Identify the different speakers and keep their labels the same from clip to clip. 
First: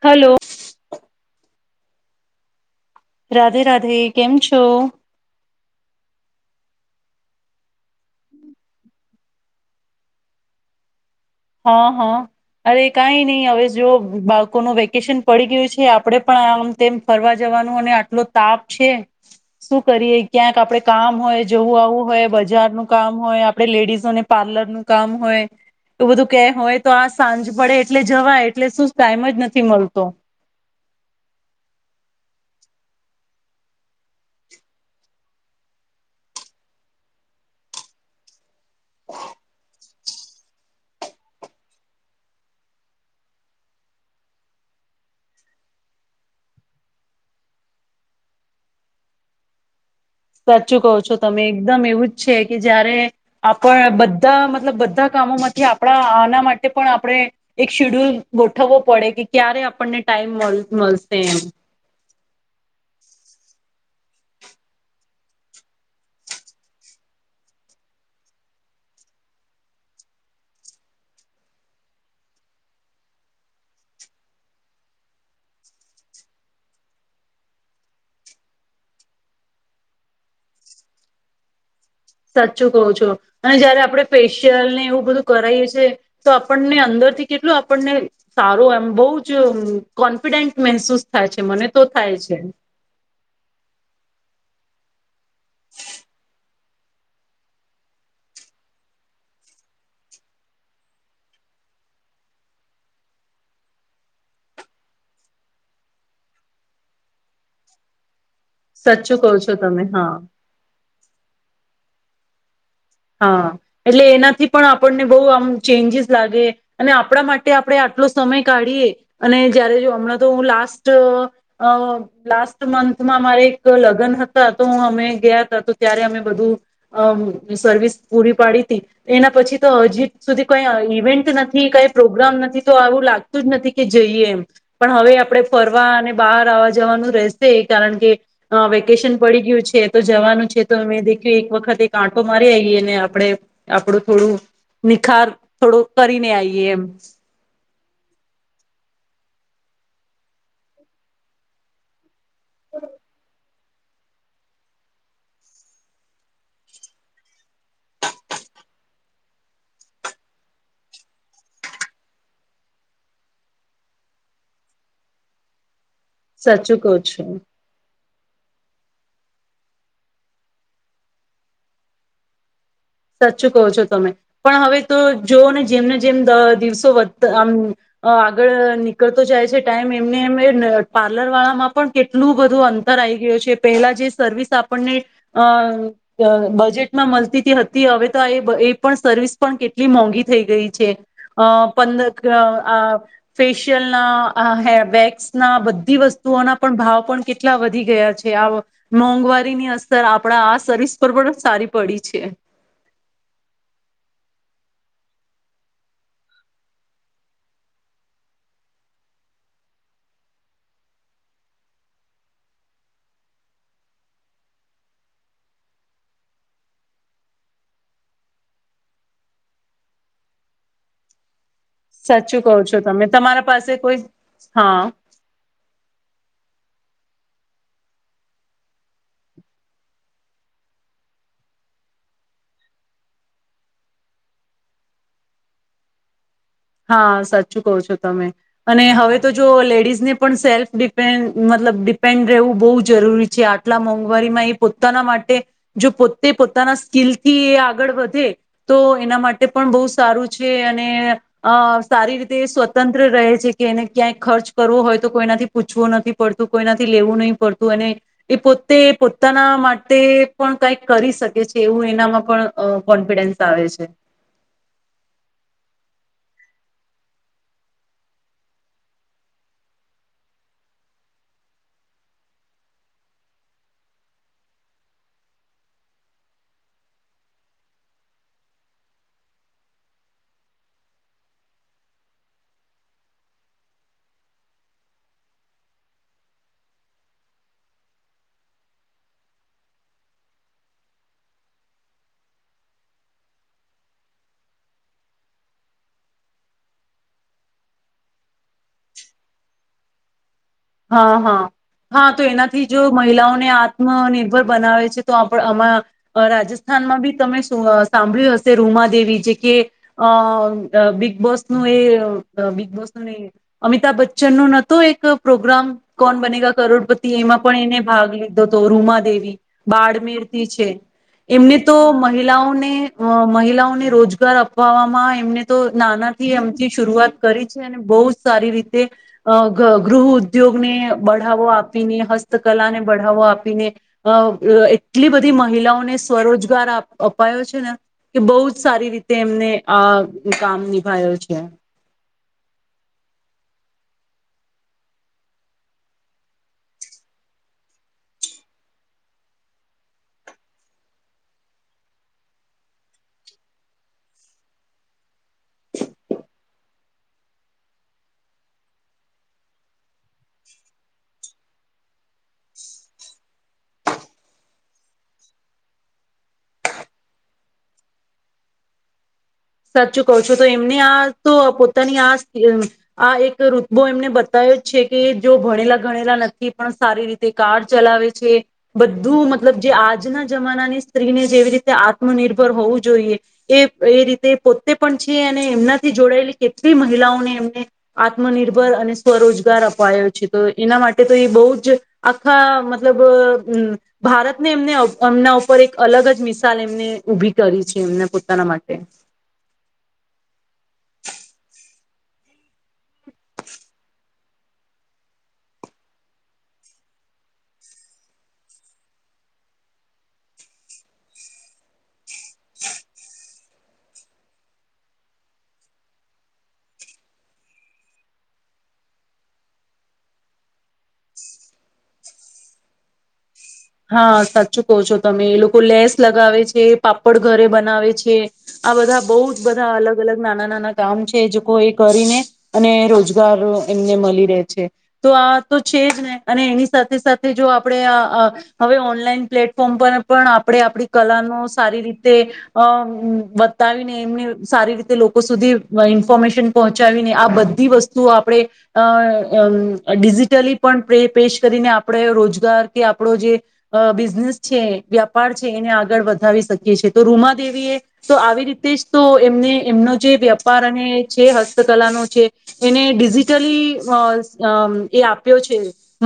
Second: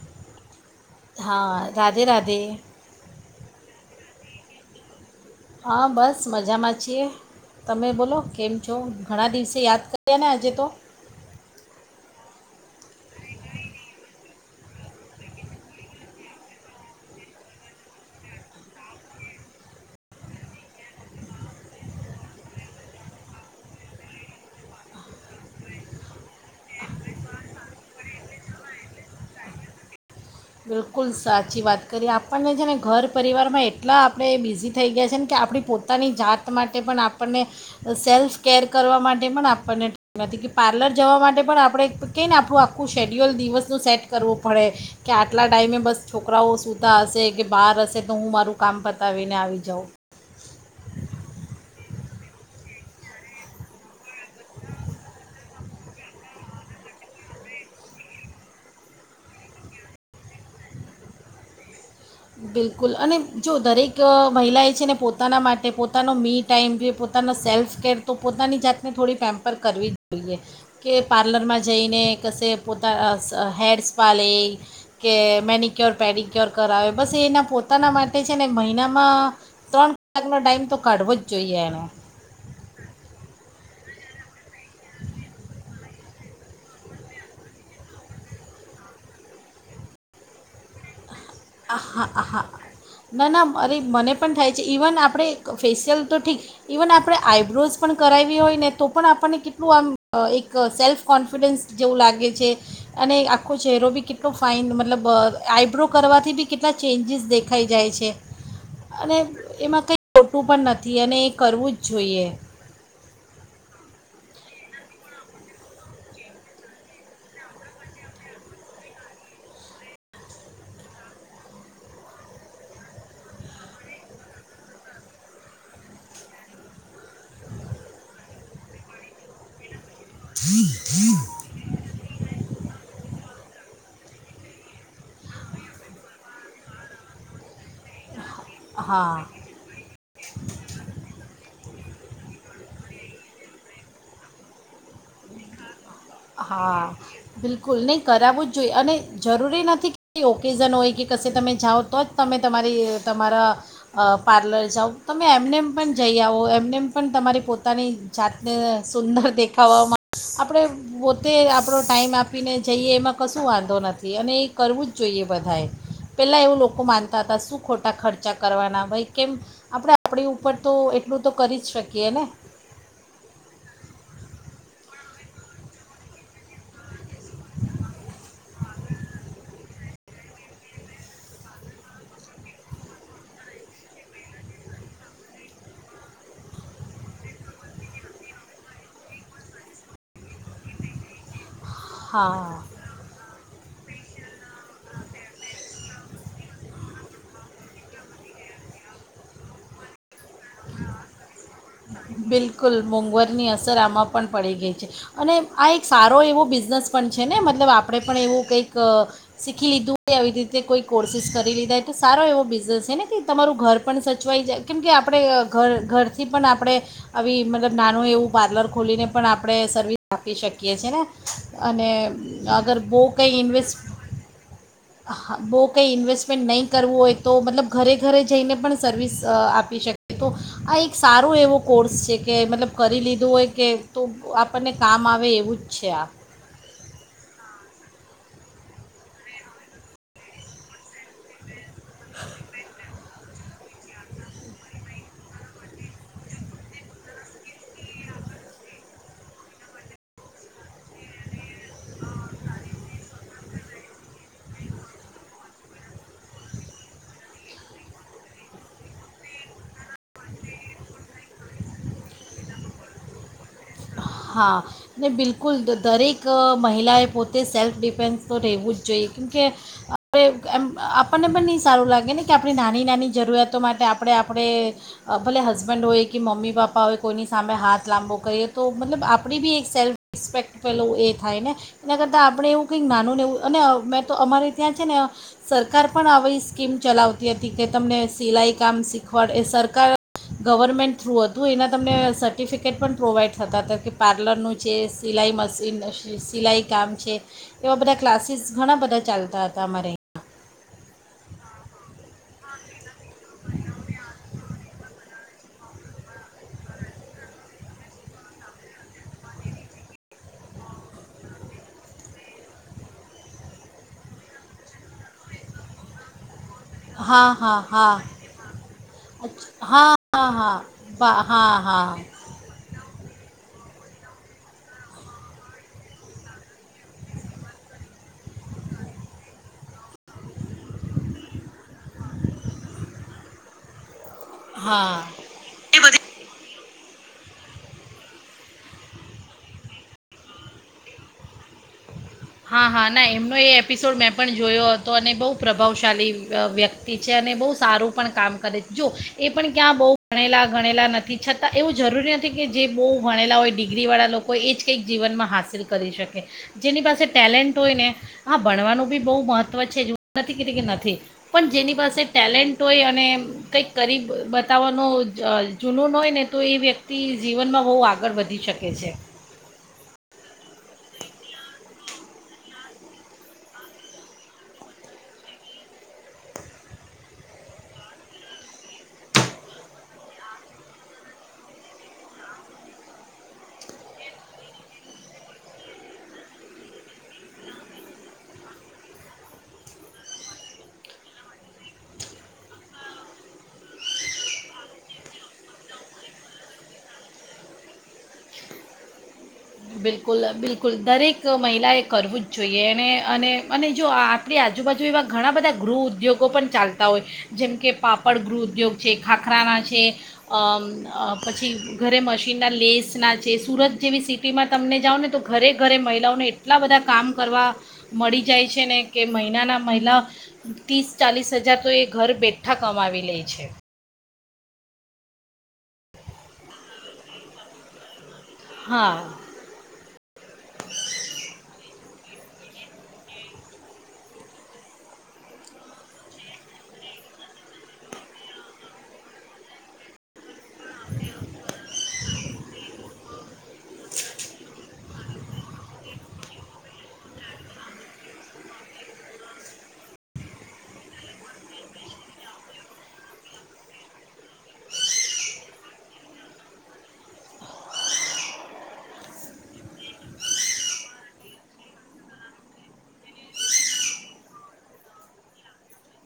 Speaker 1: Hello.
Speaker 2: હા રાધે રાધે.
Speaker 1: રાધે રાધે, કેમ છો?
Speaker 2: હા બસ મજામાં છીએ, તમે બોલો કેમ છો, ઘણા દિવસે યાદ કારીયા ને આજે તો?
Speaker 1: હા હા અરે કઈ નહી હવે જો બાળકોનું વેકેશન પડી ગયું છે આપડે પણ આમ તેમ ફરવા જવાનું આટલો તાપ છે, શું કરીએ ક્યાંક આપડે કામ હોય, જવું આવું હોય બજારનું કામ હોય આપે લેડીઝોને પાર્લરનું કામ હોય. એવું બધું કે હોય તો આ સાંજ પડે એટલે જવાય એટલે શું ટાઈમ જ નથી મળતો.
Speaker 2: બિલકુલ સાચી વાત કરી, આપર્ણે છે ને ઘર પરિવારમાં એટલા આપણે બિઝી થઈ ગયા છે ને કે આપણી પોતાની જાત માટે પણ આપણને સેલ્ફ કેર કરવા માટે પણ આપણને [unintelligible] નથી કે પાર્લર જવા માટે પણ આપણે ક ને આપણું આખું શેડ્યુલ દિવસનું સેટ કરવું પડે કે આટલા ટાઈઇમે બસ છોકરાઓ સુતા હશે, કે બહાર હશે તો હું મારું કામ પતાવીને આવી જાઉં.
Speaker 1: સાચું કહો છો તમે, એકદમ એવું જ છે કે જયારે આપણ બ ધા મતલબ બધા કામોમાંથી આપ આપણા આના માટે પણ આપણે એક શેડ્યુલ ગોઠવવો પડે કે ક્યારે આપણને ટાઈમ મલ મલશે એમ.
Speaker 2: બિલકુલ, અને જો દરેક મહિલાએ છે ને પોતાના માટે પોતાનો મી ટાઈમ, જે પોતાનો સેલ્ફકેર તો પોતાની જાતને થોડી પેમ્પર કરવી જ જોઈએ કે પાર્લરમાં જઈને કશે પોતા હૈરસ્પા લે, કે મેનિક્યોર પેડિક્યોર કરાવે બસ એના પોતાના માટે છે ને મહિનામાં ત્રણ કલાકનો ટાઈમ તો કાઢવો જ જોઈએ એણે.
Speaker 1: સાચું કહું છો, અને જ્યારે આપણે પેશ યલ ને એવું બધું કરાઈએ છે તો આપણને અંદરથી કેટલું આપણને સારું એમ બહુ જ કોન્ફિડેન્ટ મહેસૂસ થાય છે મને
Speaker 2: આ
Speaker 1: તો થાય
Speaker 2: હા
Speaker 1: છે
Speaker 2: હહા ના ના અરે મને પણ થાય. ઇવન આપણે ફેશિયલ તો ઠીક ઇવન આપણે આઈબ્રોઝ પણ કરાવી હોય ને તો પણ આપણને કેટલું આમ એક સેલ્ફ કોન્ફિડન્સ જેવું લાગે છે અને આખો ચહેરો બી કેટલો ફાઇન મતલબ આઈબ્રો કરવા. થી બી કેટલા ચેન્જીસ દેખાઈ જાય છે.
Speaker 1: સાચું
Speaker 2: અને
Speaker 1: કહો છો
Speaker 2: એમાં
Speaker 1: તમે
Speaker 2: કઈ
Speaker 1: હા
Speaker 2: ખોટું પણ નથી અને કરવું જ જોઈએ.
Speaker 1: હા એટલે એનાથી પણ આપણને બહ આમ ચેન્જીસ લાગે અને આપણા માટે આપણે આટલો સમય કાઢીએ અને જયારે જો હમણાં તો હું લાસ્ટ લાસ્ટ મંથમાં અમારે એક લગ્ન હતા તો હ અમે ગયા હતા તો ત્યારે અમે બધું અ સર્વિસ પૂરી પાડી હતી એના પછી તો હજી સુધી કઈ ઇવેન્ટ નથી કઈ પ્રોગ્રામ નથી તો આવું લાગત જ નથી કે જઈએ એમ પણ હવે આપણે ફરવા અને બહાર આવવા જવાનું રહેશે કારણ કે અ વેકેશન
Speaker 2: હા
Speaker 1: પડી ગયું છે તો જવાનું છે તો અમે દેખ્યું એક વખત એક મારી આવીઈએ ને આપડે આપડું થોડું નિખાર થોડું કરીને આઈએ એમ.
Speaker 2: સ્કૂલ ન કરાવું જ જોઈએ અને જરૂરી નથી કે ઓકેઝન હોય કે કશે તમે જાઓ તો જ તમે તમારી તમારા પાર્લર જાઓ તમે એમનેમ પણ જઈ આવો એમનેમ પણ તમારી પોતાની જાતને સુંદર દેખાવામાં આપણે પોતે આપણો ટાઈમ આપીને જઈએ એમાં કશું વાંધો નથી અને એ કરવું જ જોઈએ બધાએ પેલા એવું
Speaker 1: સાચું
Speaker 2: લોકો
Speaker 1: કહ
Speaker 2: માનતા
Speaker 1: છું.
Speaker 2: હતા શું ખોટા ખર્ચ બચા કરવાના ભાઈ કેમ આપણે આપણી ઉપર તો એટલું તો કરી જ શકીએ ને.
Speaker 1: સાચચું કહો છો તમે પણ હવે તો જોઓ ને જેમને જેમ દિવસો વધતા આમ આગળ નીકળતો જાય છે ટાઈમ એમને એમ એ પાર્લર વાળામાં પણ કેટલું બધું અંતર આવીઈ ગયું છે પહેલા જે સર્વિસ આપણને બજેટમાં મળતી હતી. થી હવે તો એ એ પણ સર્વિસ પણ કેટલી મોંઘી થઈ ગઈ છે અ પંદ
Speaker 2: હા
Speaker 1: આ ફેશિયલના આ હેર વેક્સના બધી વસ્તુઓના પણ ભાવ પણ કેટલા વધી ગયા છે આ મોંઘવારીની અસર આપણા આ સર્વિસ પર પણ સારી પડી છે.
Speaker 2: બિલકુલ મોંઘવારની અસર આમાં પણ પડી ગઈ છે અને આ એક સારો એવો બિઝનેસ પણ છે ને મતલબ આપણે પણ એવું કંઈક શીખી લીધું આવી રીતે કોઈ કોર્સિસ કરી લીધા તો સારો એવો બિઝનેસ છે ને કે તમારું ઘર પણ સચવાઈ જાય કેમ કે આપણે ઘર ઘરથી પણ આપણે આવી મતલબ નાનું એવું પાર્લર ખોલીને પણ આપણે સર્વિસ આપી શકીએ છ છેએ ને અ અને
Speaker 1: સાચું કહો
Speaker 2: અગર
Speaker 1: છો
Speaker 2: બહ
Speaker 1: તમે
Speaker 2: કંઈ
Speaker 1: તમારા પાસે
Speaker 2: ઇન્વેસ્ટ
Speaker 1: કોઈ હા
Speaker 2: હા બહ કંઈ ઇન્વેસ્ટમેન્ટ નહીં. કરવું હોય તો મતલબ ઘરે ઘરે જઈને પણ સર્વિસ આપી શકે. તો આ એક સારો એવો કોર્સ છે કે મતલબ કરી લીધું હોય કે તો આપણને કામ આવે એવું જ છે આ.
Speaker 1: હા સાચું કહો છો તમે અને હવે તો જો લેડીઝને પણ સેલ્ફ ડિપેન્ મતલબ ડિપેન્ડ રહેવું બહુ જરૂરી છે આટલા મોંઘવારીમાં એ પોતાના માટે જો પોતે પોતાના સ્કીિલથી એ આગળ વધે તો એના માટે પણ બહુ સારું છે અને અ સારી રીતે સ્વતંત્ર રહે છે કે એને ક્યાંય ખર્ચ કરવો હોય તો કોઈનાથી પૂછવું નથી પડતું કોઈનાથી લેવું નહીં પડતું અને એ પોતે પોતાના માટે પણ કંઈક કરી શકે છે એવું એનામાં પણ કોન્ફિડન્સ આવે છે.
Speaker 2: હા ને બિલકુલ દરેક મહિલાએ પોતે સેલ્ફ ડિફેન્સ તો રહેવું જ જોઈએ કેમકે આપણે એમ આપણને પણ નહીં સારું લાગે ને કે આપણી નાની નાની જરૂરિયાતો માટે આપણે આપણે ભલે હસબન્ડ હોય કે મમ્મી પપ્પા હોય કોઈની સામે હાથ લાંબો કરીએ તો મતલબ આપણી બી એક સેલ્ફ રિસ્પેક્ટ પેલું એ થાય ને એના કરતાં આપણે એવું કંઈક નાનું નેવું અને મેં તો અમારે ત્યાં છે ને સરકાર પણ આવી સ્કીમ ચલાવતી હતી કે તમને સિલાઈ કામ શીખવાડ એ સરકાર ગવર્મેન્ટ થ્રુ હતું એના તમને સર્ટિફિકેટ પણ પ્રોવાઈડ થતા હતા કે પાર્લરનું છે સિલાઈ મશીન સિલાઈ કામ છે એવા બધા ક્લાસીસ ઘણા બધા ચાલતા હતા અમારે અહીંયા
Speaker 1: હા હા હા તો એનાથી જો મહિલાઓને આત્મનિર્ભર બનાવે છે. તો આપ આમાં રાજસ્થાનમાં બી તમે સાંભળ્યું હશે રૂમા દેવી જે કે અ બિગ બોસનું એ બિગ બોસનું અમિતાભ બચ્ચન ન નહોતતો એક પ્રોગ્રામ કોણ બનેગ કરોડપતિ
Speaker 2: હા
Speaker 1: એમાં પણ
Speaker 2: હા
Speaker 1: એને
Speaker 2: હા
Speaker 1: ભાગ લીધો હતો રૂમાદેવી
Speaker 2: અચ્છા, હા હા
Speaker 1: બાળમેરથી
Speaker 2: હા
Speaker 1: છે
Speaker 2: બા
Speaker 1: એમને
Speaker 2: હા
Speaker 1: તો
Speaker 2: હા
Speaker 1: મહિલાઓને મહિલાઓને રોજગાર અપવામાં એમને તો નાનાથી એમથી શરૂઆત કરી છે અને બહુ સારી રીતે ગૃહ ઉદ્યોગ ને બઢાવો આપીને હસ્તકલાને બઢાવો આપીને. અ
Speaker 2: હા
Speaker 1: એટલી બધી મહિલાઓને સ્વરોજગાર આપ અપાયો છે ને કે બહુ જ સારી રીતે એમને આ કામ નિભાયો છે
Speaker 2: હા હા ના એમનો એ એપિસોડ મેં પણ જોયો હતો અને બહુ પ્રભાવશાળી વ્યક્તિ છે અને બહુ સારું પણ કામ કરે જો એ પણ ક્યાં બહુ ભણેલા ગણેલા નથી છતાં એવું જરૂરી નથી કે જે બહુ ભણેલા હોય ડિગ્રીવાળા લોકો એ જ કંઈક જીવનમાં હાંસિલ કરી શકે જેની પાસે ટેલેન્ટ હોય ને આ ભણવાનું બી બહુ મહત્ત્વ છે જ નથી કેતી કે નથી પણ જેની પાસે ટેલેન્ટ હોય અને કંઈક કરી બતાવવાનો જ જૂનૂન હોય ને તો એ વ્યક્તિ જીવનમાં બહુ આગળ વધી શકે છે
Speaker 1: સાચું કહ છું તો એમને આ તો પોતાની આ આ એક ઋતબો એમને બતાયો જ છે કે જો ભણેલા ભણેલા નથી પણ સારી રીતે કાર ચલાવે છે બધું મતલબ જે આજના જમાનાની સ્ત્રીને જેવી રીતે આત્મનિર્ભર હોવું જોઈએ એ એ રીતે પોતે પણ છે અને એમનાથી જોડાયેલી કેટલી મહિલાઓને એમને આત્મનિર્ભર અને સ્વરોજગાર અપાયો છે તો એના માટે તો એ બહુ જ આખા મતલબ ભારતને એમને એમના ઉપર એક અલગ જ મિસાલ એમને ઉઊભી કરી છે એમને પોતાના માટે
Speaker 2: બિલકુલ બિલકુલ દરેક મહિલાએ કરવું જ જોઈએ એને અને અને જો આ આપણી આજુબાજુ એવા ઘણા બધા ગૃહ ઉદ્યોગો પણ ચાલતા હોય જેમ કે પાપડ ગૃહ ઉદ્યોગ છે ખાખરાના છે અ અમ પછી ઘરે મશીનના લેસના છે સુરત જેવી સિટી સીટીમાં તમને જાઓ ને તો ઘરે ઘરે મહિલાઓને એટલા બધા કામ કરવા મળી જાય છે ને કે મહિનાના મહિલા ત્રીસ ચાલીસ હજાર તો એ ઘર બેઠા કમાવી લે છે
Speaker 1: હા સાચું કહો છો તમે એ લોકો લેસ લગાવે છે પાપડ ઘરે બનાવે છે આ બધા
Speaker 2: હા
Speaker 1: બઉ જ બધા અલગ અલગ નાના નાના ગામ છે જે કો કરીને અને રોજગાર એમને મળી રહે છે તો આ તો છે જ ને અને એની સાથે સાથે જો આપણે આ અ હવે ઓનલાઈન પ્લેટફોર્મ પર પણ આપ આપણે આપણી કલા નો સારી રીતે અ બતાવીને એમને સારી રીતે તે લોકો સુધી ઇન્ફોર્મેશન પહોંચાવીને આ બધી વસ્તુઓ આપણે અ અમ ડિજિટલી પણ પ પેશ કરીને આપણે રોજગાર કે આપણો જે અ બિઝનેસ છે વ્યાપાર છે એને આગળ વધાવી શકીએ છે તો રૂમા દેવીએ તો આવી રીતે જ તો એમને એમનો જે વ્યાપાર અને છે હસ્તકલાનો છે એને ડિજિટલી એ અ અમ આપ્યો છે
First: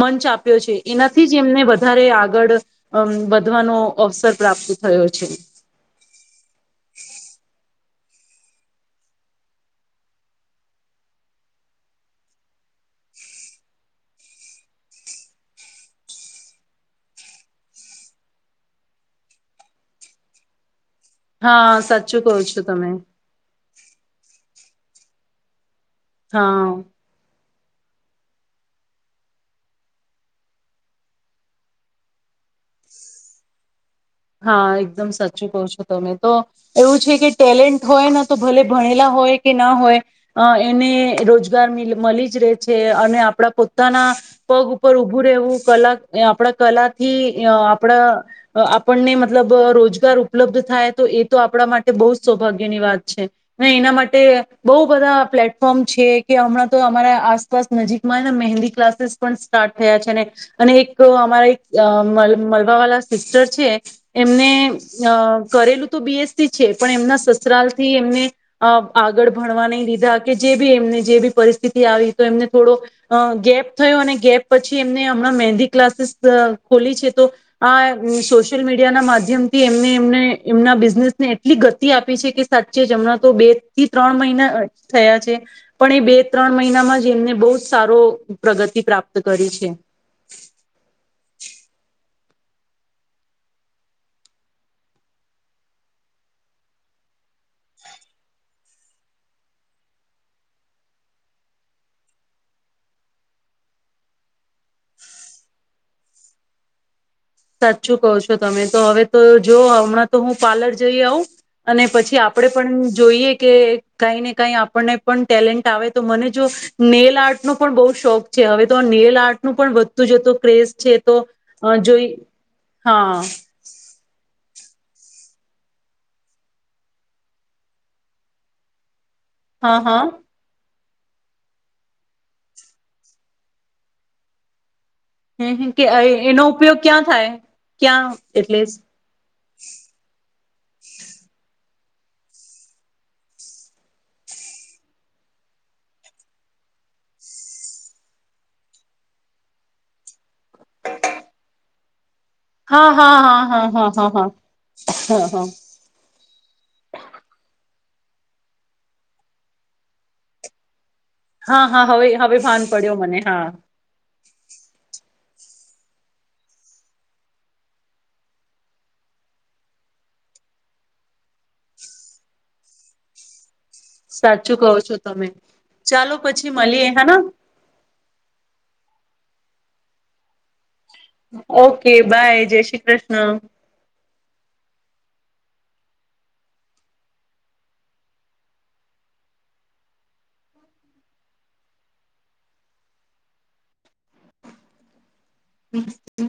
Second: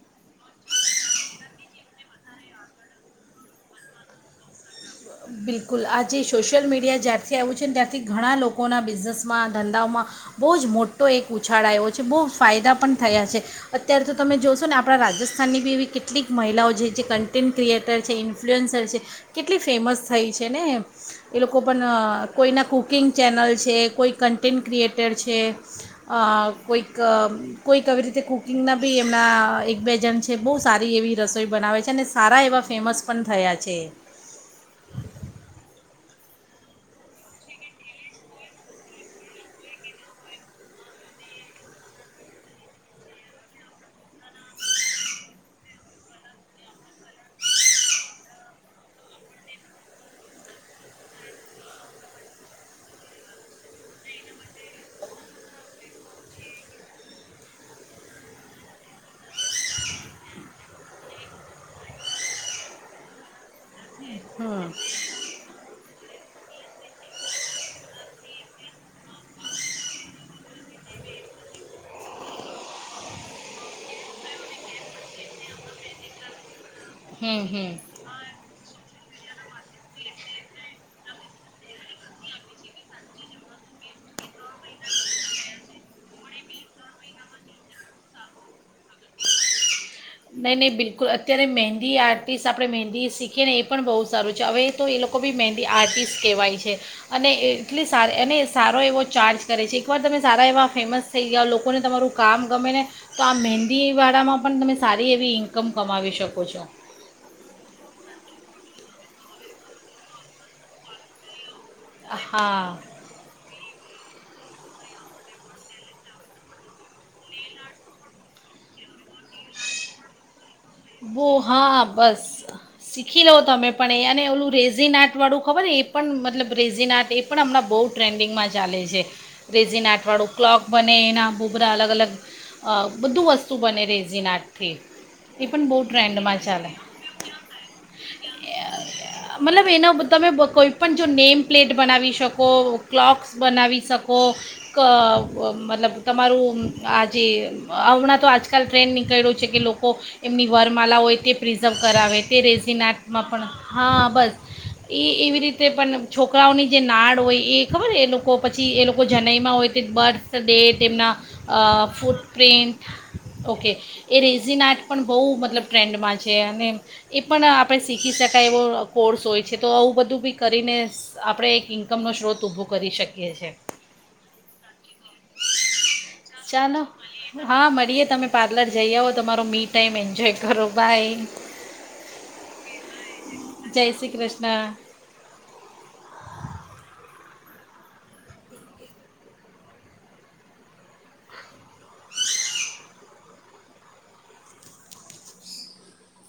Speaker 1: મંચ આપ્યો છે એનાથી જ એમને વધારે આગળ અમ વધવાનો અવસર પ્રાપ્ત થયો છે
Speaker 2: બિલકુલ આજે સોશિયલ મીડિયા જ્યારથી આવ્યું છે ત તથી ઘણા લોકોના બિઝનેસમાં ધંધાઓમાં બહુ જ મોટો એક ઉછાળ આવ્યો છે બહુ ફાયદા પણ થયા છે અત્યારે તો તમે જોશો ને આપણા રાજસ્થાનની બી એવી કેટલીક મહિલાઓ છે જે કન્ટેન્ટ ક્રિએટર છે ઇન્ફ્લુઅન્સર છે કેટલી ફેમસ થઈ છે ને એ લોકો
Speaker 1: હા
Speaker 2: પણ અ
Speaker 1: સાચું કહો છો
Speaker 2: કોઈના
Speaker 1: તમે
Speaker 2: કુકિંગ ચેનલ છે કોઈ ક ન્ટટેન્ટ ક્રિએટર છે આ
Speaker 1: હા
Speaker 2: કોઈક કોઈક કવી રીતે કુકિંગના બી એમના એક બે જણ છે બહુ સારી એવી રસોઈ બનાવે છે અને સારા એવા ફેમસ પણ થયા છે
Speaker 1: હા એકદમ સાચું કહ છો તમે તો એવું છે કે ટેલેન્ટ હોય ને તો ભલે ભણેલા હોય કે ના હોય અ એને રોજગાર મિ મળી જ રહે છે અને આપણા પોતાના પગ ઉપર ઉભું રહેવું કલા અ આપણા કલાથી અ આપણા આપને મતલબ રોજગાર ઉપલબ્ધ થાય તો એ તો આપણા માટે બહુ જ સૌભાગ્યની વાત છે એના માટે બહુ બધા પ્લેટફોર્મ છે કે હમણાં તો અમારા આસપાસ નજીકમાંને મહેંદી ક્લાસીસ પણ સ્ટાર્ટ થયા છે ને અને એક અમારા એક અ મલ મળલવા વાલા સિસ્ટર છે
Speaker 2: હમ
Speaker 1: એમને અ કરેલું તો બીએસસી છે પણ એમના સસરાાલ થી એમને આગળ ભણવા નહી દીધા કે જે બી અ એમને જે બી પરિસ્થિતિ આવી તો એમને થોડો અ ગેપ થયો અને ગેપ પછી એમને હમણાં મહેંદી ક્લાસીસ ખોલી છે તો
Speaker 2: હમ હમ
Speaker 1: આ સોશિયલ મીડિયા ના માધ્યમથી એમને એમને એમના બિઝનેસને એટલી ગતિ આપી છે કે સાચે જ હમણાં તો બે થી ત્રણ મહિના થયા છે પણ એ બે ત્રણ મહિનામાં જ એમને બહુ જ સારો પ્રગતિ પ્રાપ્ત કરી છે
Speaker 2: નહીં નહીં બિલકુલ અત્યારે મહેંદી આર્ટિસ્ટ આપણે મહેંદી શીખીએ ને એ પણ બહુ સારું છે હવે તો એ લોકો બી મહેંદી આર્ટિસ્ટ કહેવાય છે અને એટલી સારી અને સારો એવો ચાર્જ કરે છે એકવાર તમે સારા એવા ફેમસ થઈ ગયાઓ લોકોને તમારું કામ ગમે ને તો આ મહેંદીવાળામાં પણ તમે સારી એવી ઇન્કમ કમાવી શકો છો
Speaker 1: સાચું કહો છો તમે તો હવે તો જો હમણાં તો હું પાર્લર જઈ આવું અને પછી આપડે
Speaker 2: હા
Speaker 1: પણ જોઈએ કે કાંઈ ને કાંઈ આપણને પણ ટેલેન્ટ આવે તો મને જો નેલ આર્ટ ન પણ બહુ શોખ છે હવે તો નેલ આર્ટનું પણ વધતું જતું ક્રેઝ છે તો અ જોઈ હા
Speaker 2: શીખીલો તમે પણ એને ઓલું રેસ રેઝિન આર્ટ વાળું ખબર એ પણ મતલબ રેઝિન આર્ટ એ પણ હમણાં બહુ ટ્રેન્ડિંગમાં ચાલે છે
Speaker 1: હા
Speaker 2: રેઝિને
Speaker 1: હા
Speaker 2: આઠવાડું ક્લોક બને એના બહુ બધા અલગ અલગ બધું વસ્તુ બને રેઝનાટથી એ
Speaker 1: હમ
Speaker 2: પણ
Speaker 1: હમ
Speaker 2: બહુ
Speaker 1: કે
Speaker 2: ટ્રેન્ડમાં
Speaker 1: એનો
Speaker 2: ચાલે
Speaker 1: ઉપયોગ ક્યાં થાય ક્યાં એટલે
Speaker 2: મતલબ એના તમે કોઈ પણ જો નેમ પ્લેટ બનાવી શકો ક્લોક્સ બનાવી શકો મતલબ તમારું આજે હણાં તો આજકાલ ટ્રેન્ન નીકળ્યો છે કે લોકો એમની વરમાલા હોય તે પ્રિઝર્વ કરાવે. તે રહેસી નાથમાં પણ હા બસ એ
Speaker 1: હા
Speaker 2: એવી રીતે પણ છોકરાઓની જે નાળ હોય એ ખબર એ લોકો પછી એ લોકો જનઈમાં હોય તે બર્થ ડે તેમના
Speaker 1: હા હા હા હવે
Speaker 2: ફૂટ
Speaker 1: હવે ભાન
Speaker 2: પ્ર્રિન્ટ
Speaker 1: પડ્યો મને હા
Speaker 2: ઓકે એ રઝનાટ બહુ મતલબ ટ્રેન્ડમાં છે અને એ પણ આપણે શીખી શકાય એવો કોર્સ હોય છે તો આવું બધું બી કરીને આપણે એક ઇન્કમનો સ્ત્રોત ઊભો કરી શકીએ છ છે.
Speaker 1: સાચું કહો છો તમે ચાલો પછી
Speaker 2: ચાલો
Speaker 1: મળીએ હેના.
Speaker 2: હા મળીએ તમે પાર્લર જઈ આવો તમારો મીટ ટાઈમ એન્જોય કરો. બાય
Speaker 1: ઓકે બાય જય શ્રી કૃષ્ણ.
Speaker 2: ના.
Speaker 1: હમ.